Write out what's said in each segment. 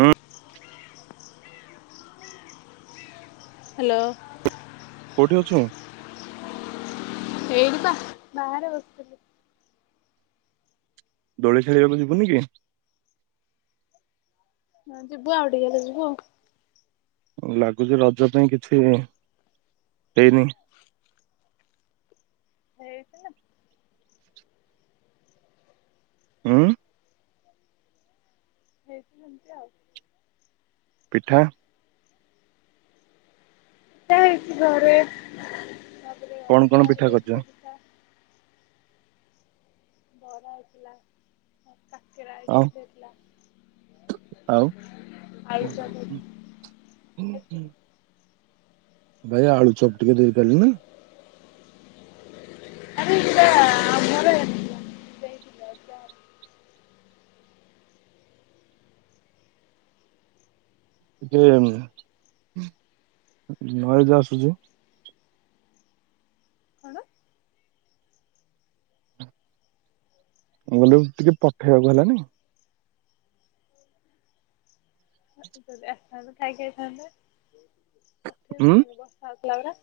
ହଁ ହ୍ୟାଲୋ କୋଉଠି ଅଛୁ ଏଇଟିବା ବାରେ ବ ଦୋଳି ଖେଳିବାକୁ ଯିବୁନି କି ହଁ ଯିବୁ ଆଉ ଟିକେ ଗଲେ ଯିବୁ ଆଉ ଲାଗୁଛି ରଜ ପାଇଁ କିଛି ହେଇନି ହେଇଛି ନା ହୁଁ ହେତି ଆଉ- ପିଠା ହେ ଘରେ କଣ ଅଜା କଣ ଘରେ ପିଠା କରୁଛ? [inaudible] ବରା ଆଇଥିଲା ମ କାକରା ଆଉ ଆଇଥିଲେଥିଲା ଆୟଷ ହୁଁ ହୁଁ ଭାଇ ଆଳୁ ଚପ୍ ଟିକେ ଦେଇ ପାରିଲି ନା ଆରେଯିବା ଆମର ଦେଇଥିଲେ ଅଜା [inaudible] ଟିକେ ନଇ ଯ ଆସୁଛି ହେଣ ଗଲେ ଟିକେ ପଠେଇବାକୁ ହେଲାନି ଯଦି ଆସିଥାନ୍ତେ ଖାଇ ଖାଇଥାନ୍ତେ ପଠେଇ ଉଁ କେ ବର୍ଷା ହେଲା ପରା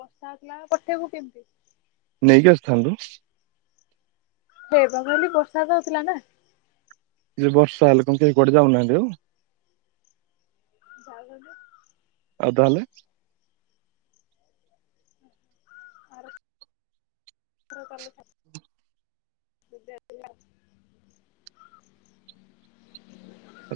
ବର୍ଷା ହେଥିଲା ପଠେଇବୁ କେମ୍ତି ନେଇଜ ସ୍ତାନ୍ ରୁ ହେବ କାଲି ବର୍ଷା ହଉଥିଲା ନା କି ବର୍ଷ ହେଲେ କେହି କୁଆଡ଼େ ଯାଉହାନ୍ତି ଆଉ ଯହାୁ [unintelligible] ଆଉ ତାହେଲେ [inaudible]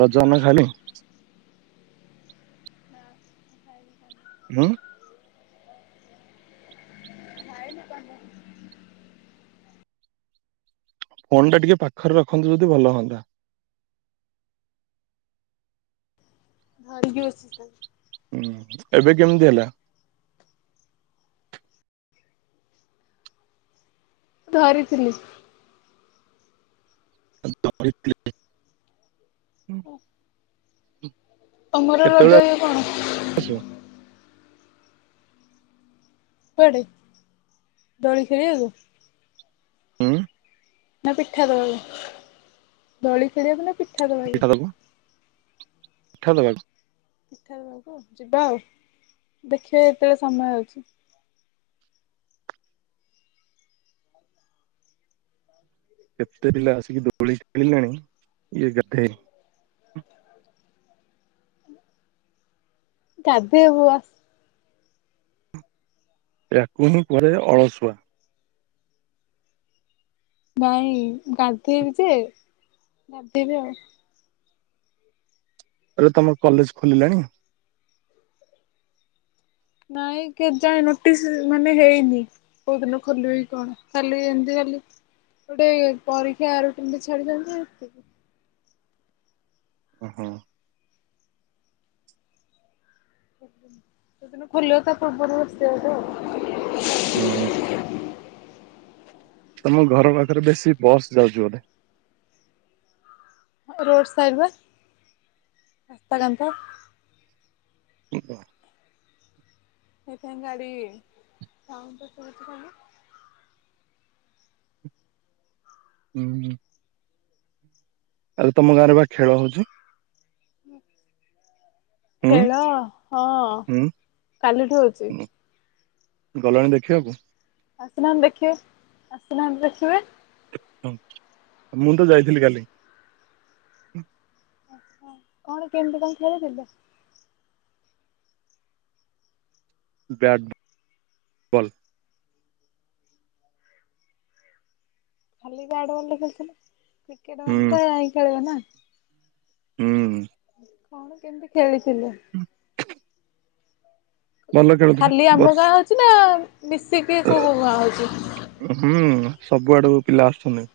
ରଜ ଅନା ଖାଲି [inaudible] ହୁଁ [inaudible] ଫୋନ୍ ଟା ଟିକେ ପାଖରେ ରଖନ୍ତୁ ଯଦି ଭଲ ହନ୍ତା ଧରିକି ବସିଚି ହୁଁ ଏବେ କେମିତି ହେଲା। ଧରିଥିଲି। [inaudible] ତମର କେତେବେଳେ ରଜ ଇଏ କଣ? ଆସିବୁ? କୁଆଡ଼େ ଦୁଳି ଖେଳିିବାକୁୁ ହୁଁ ନା ପିଠା ଦବାକୁ ଦଳି ଖେଳିବାକୁ ନା ପିଠା ଦ ପିଠା ଦେବା କୁ ମିଠା ଦେବାକୁ ଆ ଯିବା ଆଉ ଦେଖିବା ଏତେବେଳେ ସମୟ ହେଉଛି। କେତେ ପିଲା ଆସିକି ଦୋଳି ଖେଳିଲାଣି ଇଏ ଗଧେଇନି ଗାଧେଇବୁ ବା ୟାକୁ ହିଁ କହେ ଅଳସୁଆ। ନାଇଁ ଗାଧେଇବି ଯେ ଗାଧେଇବି ଆଉ। ଏରେ ତମ କଲେଜ ଖୋଲିଲାଣି? ନାଇଁ କେ ଜାଣି ନୋଟିସ ମାନେ ହେଇନି। କଉ ଦିନ ଖୋଲିବ କି କଣ ଖାଲି ଏମିତି ଖାଲି ଗୋଟେ ପରୀକ୍ଷା ରୁଟିନ୍ ଟେ ଛାଦିଛନ୍ତି ଏ ଓହୋ। ଯଉଁଦିନ ଖୁଲିବ ତା ପୂର୍ବରୁ ଶେ ହବ ଆଉ ହଁ ତମ ଘର ପାଖରେ ବେଶୀ ବସ୍ ଯାଉଚି ବୋଧେ। ରୋଡ ସାଇଡ଼୍ ବା ରାସ୍ତା କାନ୍ଥ। [inaudible] ସେଇଥି ପାଇଁ ଗାଡ଼ି ସାଉଣ୍ଡ ଶୁଭୁଚି ନା ହୁଁ, ହୁଁ। ଆଉ ତମ ଗାଁ ରେ ବା ଖେଳ ହଉଚି। ହୁଁ ଖେଳ ହଁ ହୁଁ କାଲି ଠୁ ହଉଚି। ହୁଁ। ଗଲଣି ଦେଖିବାକୁ? ଆସନାହାନ୍ତି ଦେଖିବ୍ ଆସନାହାନ୍ତି ଦେଖିବେ। ହ ମୁଁ ତ ଯାଇଥିଲି କାଲି। ଆଛା କଣ କେମିତି କଣ ଖେଳି ଥିଲେ? Bat ball. ଖାଲି ବ୍ୟାଟ ବଲରେ ଖେଳି ଥିଲେ, କ୍ରିକେଟ ହୁଁ ମାନେ ତ ଏଇ ଖେଳିବେ ନା। ହୁଁ। କଣ କେମିତି ଖେଳିଥିଲେ? ଭଲ ଖେଳୁଥିଲେ ଖାଲି ଆମ ବର୍ଷ ଗାଁ ହଉଚି ନା ମିଶିକି କୋଉ କୋଉ ଗାଆଁ ହଉଚି? ହୁଁ ସବୁଆଡୁ ପିଲା ଆସୁଛନ୍ତି।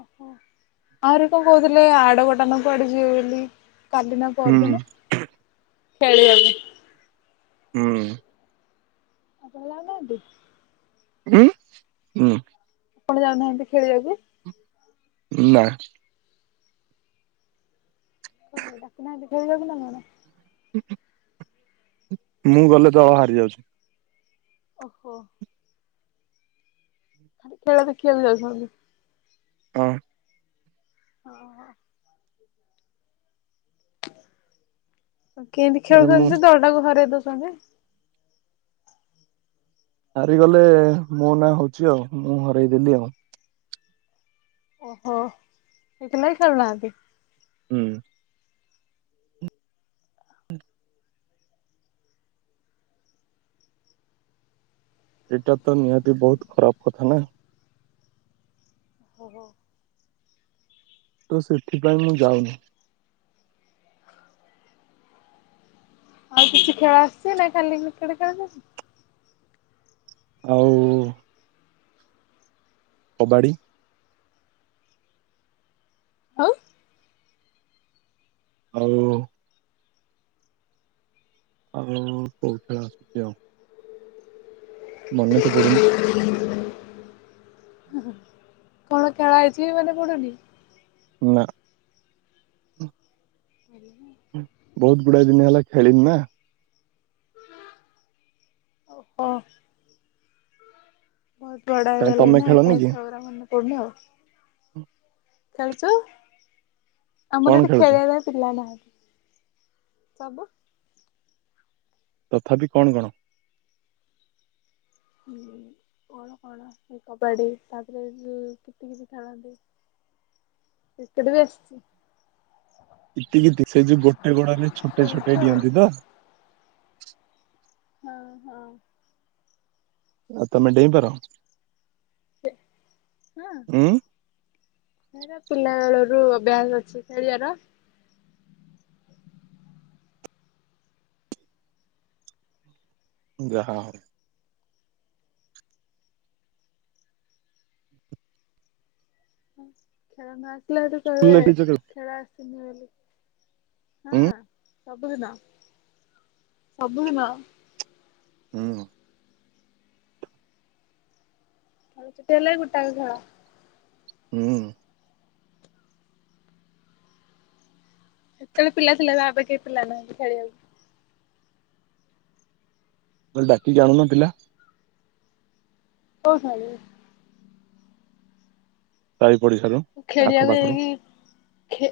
ଓହୋଃ, ଆହୁରି କଣ କହୁଥିଲେ ଆଡକଟା ନା କୁଆଡେ ଯିବେ ବୋଲି। କାଲି ନା ହୁଁ ପଅରଦିନ ଖେଳିବାକୁ। ହୁଁ। ଆପଣ‌ ଯାଉନାହାନ୍ତି? ହୁଁ, ହୁଁ। ଆପଣ ଯାଉନାହାନ୍ତି ଖେଳିବାକୁ? ନା। କଣ ପାଇଁ, ଡାକୁ ନାହାନ୍ତି ଖେଳିବାକୁ ନା କଣ? ହୁଁ-ହୁଁ-ହୁଁ-ହୁଁ ମୁଁ ଗଲେ ତ ହାରି ଯାଉଛି। ଓହୋଃ। ଖାଲି ଖେଳ ଦେଖିବାକୁ ଯାଉଛନ୍ତି? ହଁ। ଓହୋଃ। [inaudible] କେମିତି ଆରେ ମୁଁ ଖେଳୁଛନ୍ତି ଯେ ଦଳଟାକୁ ହରେଇ ଦେଉଛନ୍ତି? ହାରିଗଲେ ମୋ ନାଁ ହଉଛି ଆଉ, ମୁଁ ହରେଇଦେଲି ଆଉ। ଓହୋଃ, ସେଥିଲାଗି ଖେଳୁ ନାହାନ୍ତି। ହୁଁ। ହୁଁ। ଏଇଟା ତ ନିହାତି ବହୁତ୍ ଖରାପ କଥା ନା। ଓହୋଃ। ତ ସେଥିପାଇଁ ମୁଁ ଯାଉନି। ଆଉ କିଛି ଖେଳ ଆସିଛି ନା ଖାଲି କ୍ରିକେଟ ଖେଳୁଛନ୍ତି? ଆଉ କବାଡ଼ି। ଆଉ ଆଉ ଆଉ-ଉ-ଉ-ଉ ବହୁତ ଖେଳି ଆସୁଛି ଆଉ। ମନେ ତ‌ ପଡୁନି। କଣ ଖେଳ ଆଇଚି ମନେ ପଡୁନି? ନା। [inaudible] ହୁଁ, ବହୁତ ଗୁଡାଋ ଦିନ ହେଲା ଖେଳିନି ନା। ଓହୋ ବହୁତ ବଡ କାଇଁ ହେଇଗଲେଣି ତମେ ନା, ହେଥିପାଇଁ ଖେଳଗୁରା ମନେ ପଡୁନି ଆଉ। ହୁଁ। ଖେଳୁଛୁ? କଣ ଆମର ଏଠି ଖେଳୁଛ ଖେଳିବା ପାଇଁ ପିଲା ନାହାନ୍ତି, ସବୁ ତଥାପି କଣ କଣ? ହୁଁ କଣ କଣ, ସେଇ କବାଡି ତାପରେ ଯୋଉ କିତିକିତି ଖେଳନ୍ତି। କ୍ରିକେଟ ବି ଆସିଛି। କିତିକିତି ସେ ଯୋଉ ଗୋଟେ ଗୋଡରେ ଛୋଟେଇ ଖେଳୁଛୁ ଛୋଟେଇ ଆଉ। ଡିଅନ୍ତି ତ? ହଁ ହଁ। ଆଉ ତମେ ଡେଇଁପାର। ସେ ହଁ ଉଁ ସେଇଟା ପିଲା ବେଳ ରୁ ଅଭ୍ୟାସ ଅଛି ଖେଳିବାର। ଯାହା ହେଉ ଉଁ ଖେଳନା ଆସିଲା ବେଳକୁ ସ୍କୁଲରେ କହିବେ ଖେଳିଛ କେବେ ଖେଳ ଆସିନି ବୋଲି ଉଁ ହଁ ସବୁଦିନ ସବୁଦିନ ହୁଁ ହେଲେ ଗେଟାଏ ଭଳା। ହୁଁ କେତେବେଳେ ପିଲା ପିଲା ବାବେ କେହେ ପିଲା ନାହାନ୍ତି ଖେଳିବାକୁ। ଡାକିକି କି ଆଣୁଣ ପିଲା। କଣ ଖାଇବେ ସାଇ ପଡିଶାରୁୁ। ଖେଳିବାକୁ ଯାଇକି ଖେ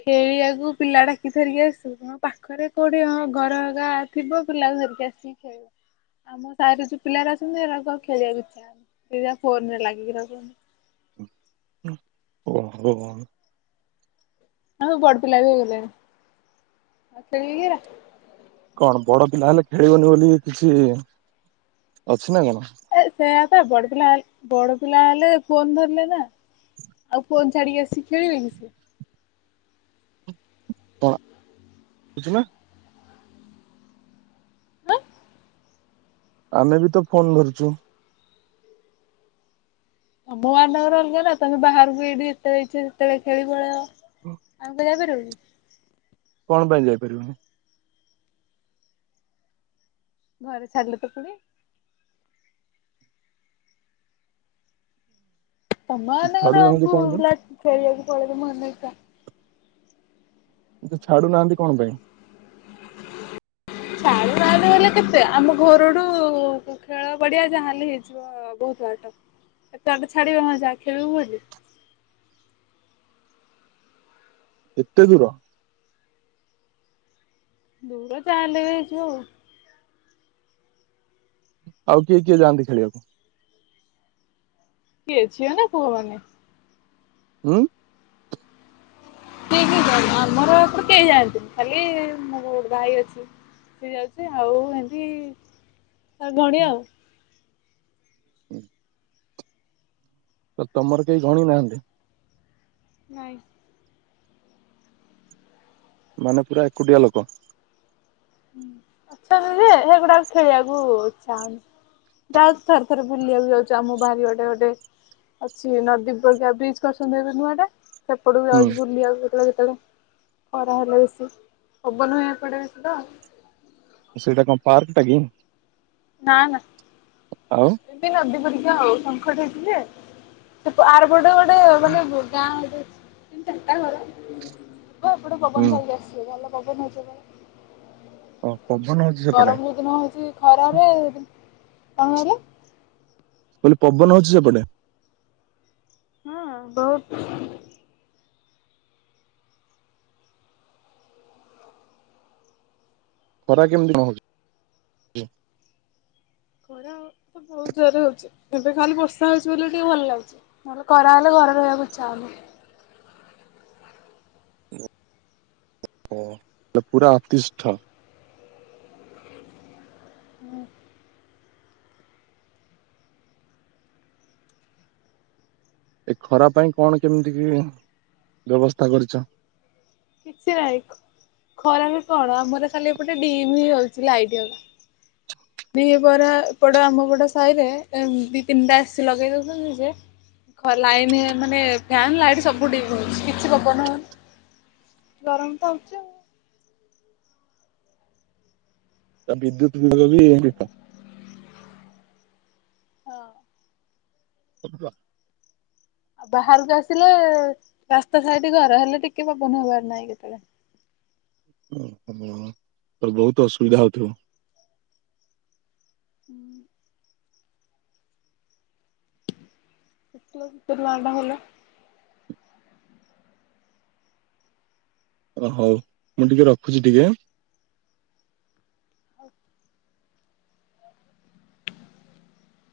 ଖେଳିବାକୁ ପିଲା ଡାକି ଧରିକି ଆସିବିନା ହଁ ପାଖରେ କୋଉଁଠି ହଁ ଘର ଗାଆ ଥିବ ପିଲାକୁ ଧରିକି ଆସିବି ଖେଳିବି ଆମ ସାରରେ ଯୋଉ ପିଲାର ଅସଛନ୍ତି ଏ ଖଳିବାକୁଇ୍ଛା ହେଉନି ସେଇଟା ଫୋନ ରେ ଲାଗିକି ରହିଛନ୍ତି। ଓ ହୋ ଆ ବଡ ପିଲା ବି ହେଇଗଲେଣି ଆଉ ଖେଳିବରା କଣ ବଡ ପିଲା ହେଲେ ଖେଳିବନି ବୋଲି କିଛି ଅଛି ନା ନାଇଁ ଏ ସେଆ ପା ବଡ ପିଲା ବଡ ପିଲା ହେଲେ ଫୋନ୍ ଧରିଲେ ନା। ଆଉ ଫୋନ୍ ଛାଡିକି ଆସି ଖେଳିବେକି ସେ? କଣା କିଛିନା। ଆଁ। ଆମେ ବି ତ ଫୋନ ଧରୁଛୁ। ତମ ମାନଙ୍କର ଅଲଗା ନା ତମେ ବାହାରକୁ ଏଇଠି ଯେତେବେଳେ ଇଚ୍ଛା ସେତେବେଳେ ଖେଳି ପଳେଇବ। ଆମେ କଣ ଯାଇପାରିବୁନି? କଣ ପାଇଁ ଯାଇପାରିବନି? ଘରେ ଛାଡିଲେତ ଫୁଣି। ତମ ମାନଙ୍କର ଛାଡୁନାହାନ୍ତି ପୁଅ କଣ ପିଲା ଖେଳିବାକୁ ପଳେଇବେ ମନ ଇଚ୍ଛା। ସିଏ ତ ଛାଡୁନାହାନ୍ତି କଣ ପାଇଁ? [inaudible] ଛାଡୁ ନାହାନ୍ତି ହେଲେ କେତେ ଆମ ଘରଠୁ ଖେଳ ପଡିଆ ଯାହା ହେଲେ ହେଇଯିବ। ହଁ ବହୁତ ବାଟ ଏଟେ ବାଟ ଛାଡିବେ ମ ଯାହା ଖେଳିବୁ ବୋଲି। ଏତେ ଦୂର? ଦୂର ଯାହା ହେଲେବି ହେଇଯିବ ଆଉ। ଆଉ କିଏ କିଏ ଯାଆନ୍ତି ଖେଳିବାକୁ? କିଏ ଝିଅ ନା ପୁଅ ମାନେ ଉଁ କିଏ କିଏ ଯାନ୍ତି ଆମର ଏପଟେ କେହି ଯାଆନ୍ତିନି ଖାଲି ମୋର ଗୋଟେ ଭାଇ ଅଛି। ସିଏ ଯାଉଚି ଆଉ ଏମତି ଭଉଣୀ ଆଉ। [inaudible] ତ ତମର କେହି ଗଣି ନାହାନ୍ତି? ନାଇଁ ମାନେ ପୁରା ଏକୁଟିଆ ଲୋକ। ଅଛନ୍ତି ଯେ ସେଗୁଡାକ ଖେଳିବାକୁ ଇଛା ହୋଉନି। ଯାହା ଥରେ ଥରେ ବୁଲିବାକୁ ଯାଉଚୁ ଆମ ବାରି ବାଟେ ଗୋଟେ ଅଛି ନଦୀ ପରିକା ବ୍ରିଜ କରଛନ୍ତି ଏବେ ନୂଆ ଟା ସେପଟକୁ ବି ହୁଁ ଯାଉଛି ବୁଲିବାକୁ କେତଳେ କେତଳେ। ଖରା ହେଲେ ବେଶୀ ପବନ ହୁଏ ଏପଟେ ବେଶି ତ। ସେଇଟା କଣ ପାର୍କଟା କି? ନାଁ ନାଁ। ଆଉ। ଏଟି ନଦୀ ପରିକା ଆଉ ସଙ୍ଖଟେ ହେଇଥିଲେ ଆରପଟ ଗୋଟ ଗହେ ମାନେ ବ ଗାଁ ହେଠି ତିନ ଚାରଟା ଘର। ଯିବ ହେପଟୁ ପବନ ହୁଁ ଖାଇକି ଆସିବେ ଭଲ ପବନ ହଉଚି ହଁ ପରା। ପବନ ହଉଛି ସେପଟେ ଗରମ ହେଦିନ ହେଇଛି ଖରାରେ କଣ କହିଲେ? ସେ ପବନ ହଉଚି ସେପଟେ? ହଁ ବହୁତ୍। ଖରା କେମିତି କଣ ହଉଚି? ଖରା ତ ବହୁତ ଜୋରରେ ହଉଛି ଏବେ ଖାଲି ବର୍ଷା ହଉଛି ବୋଲି ଟିକେ ଭଲ ଲାଗୁଚି। ନହେଲେ ଖରା ହେଲେ ଘରେ ରହିବାକୁ ଇଚ୍ଛା ହଉନି। ଓ ସେ ପୁରା ଅତିଷ୍ଠ। ହୁଁ। ଏ ଖରା ପାଇଁ କଣ କେମିତି କି ବ୍ୟବସ୍ଥା କରିଚ? କିଛି ନାଇଁ ଖରା ବି କଣ ଆମର ଖାଲି ଏପଟେ ଡିମ୍ ହଉଛି ଲାଇଟ୍ ହେଲା। ଦି ବରା ଏପଟ ଆମପଟ ସାହିରେ ଦି ତିନିଟା ଏସି ଲଗେଇ ଦଉଛନ୍ତି ଯେ ଖ ଲାଇନ ମାନେ ଫ୍ୟାନ୍ ଲାଇଟ୍ ସବୁ ଡିମ୍ ହଉଚି କିଛି ପବନ ହଉନି ଗରମ ତ ହଉଛି ଆଉ। [inaudible] ହଁ। କ ଆଉ ବାହାରକୁ ଆସିଲେ ରାସ୍ତା ସାଇଟ ଘର ହେଲେ ଟିକେ ପବନ ହବାର ନାହିଁ କେତେଳେ। ଓ ହ ତ ବହୁତ ଅସୁବିଧା ହଉଥିବ? ହୁଁ। ପ୍ଲାଣ୍ଟ ହେଲା। [inaudible] ଓ ହଉ ମୁଁ ଟିକେ ରଖୁଛି ଟିକେ? ଆଉ।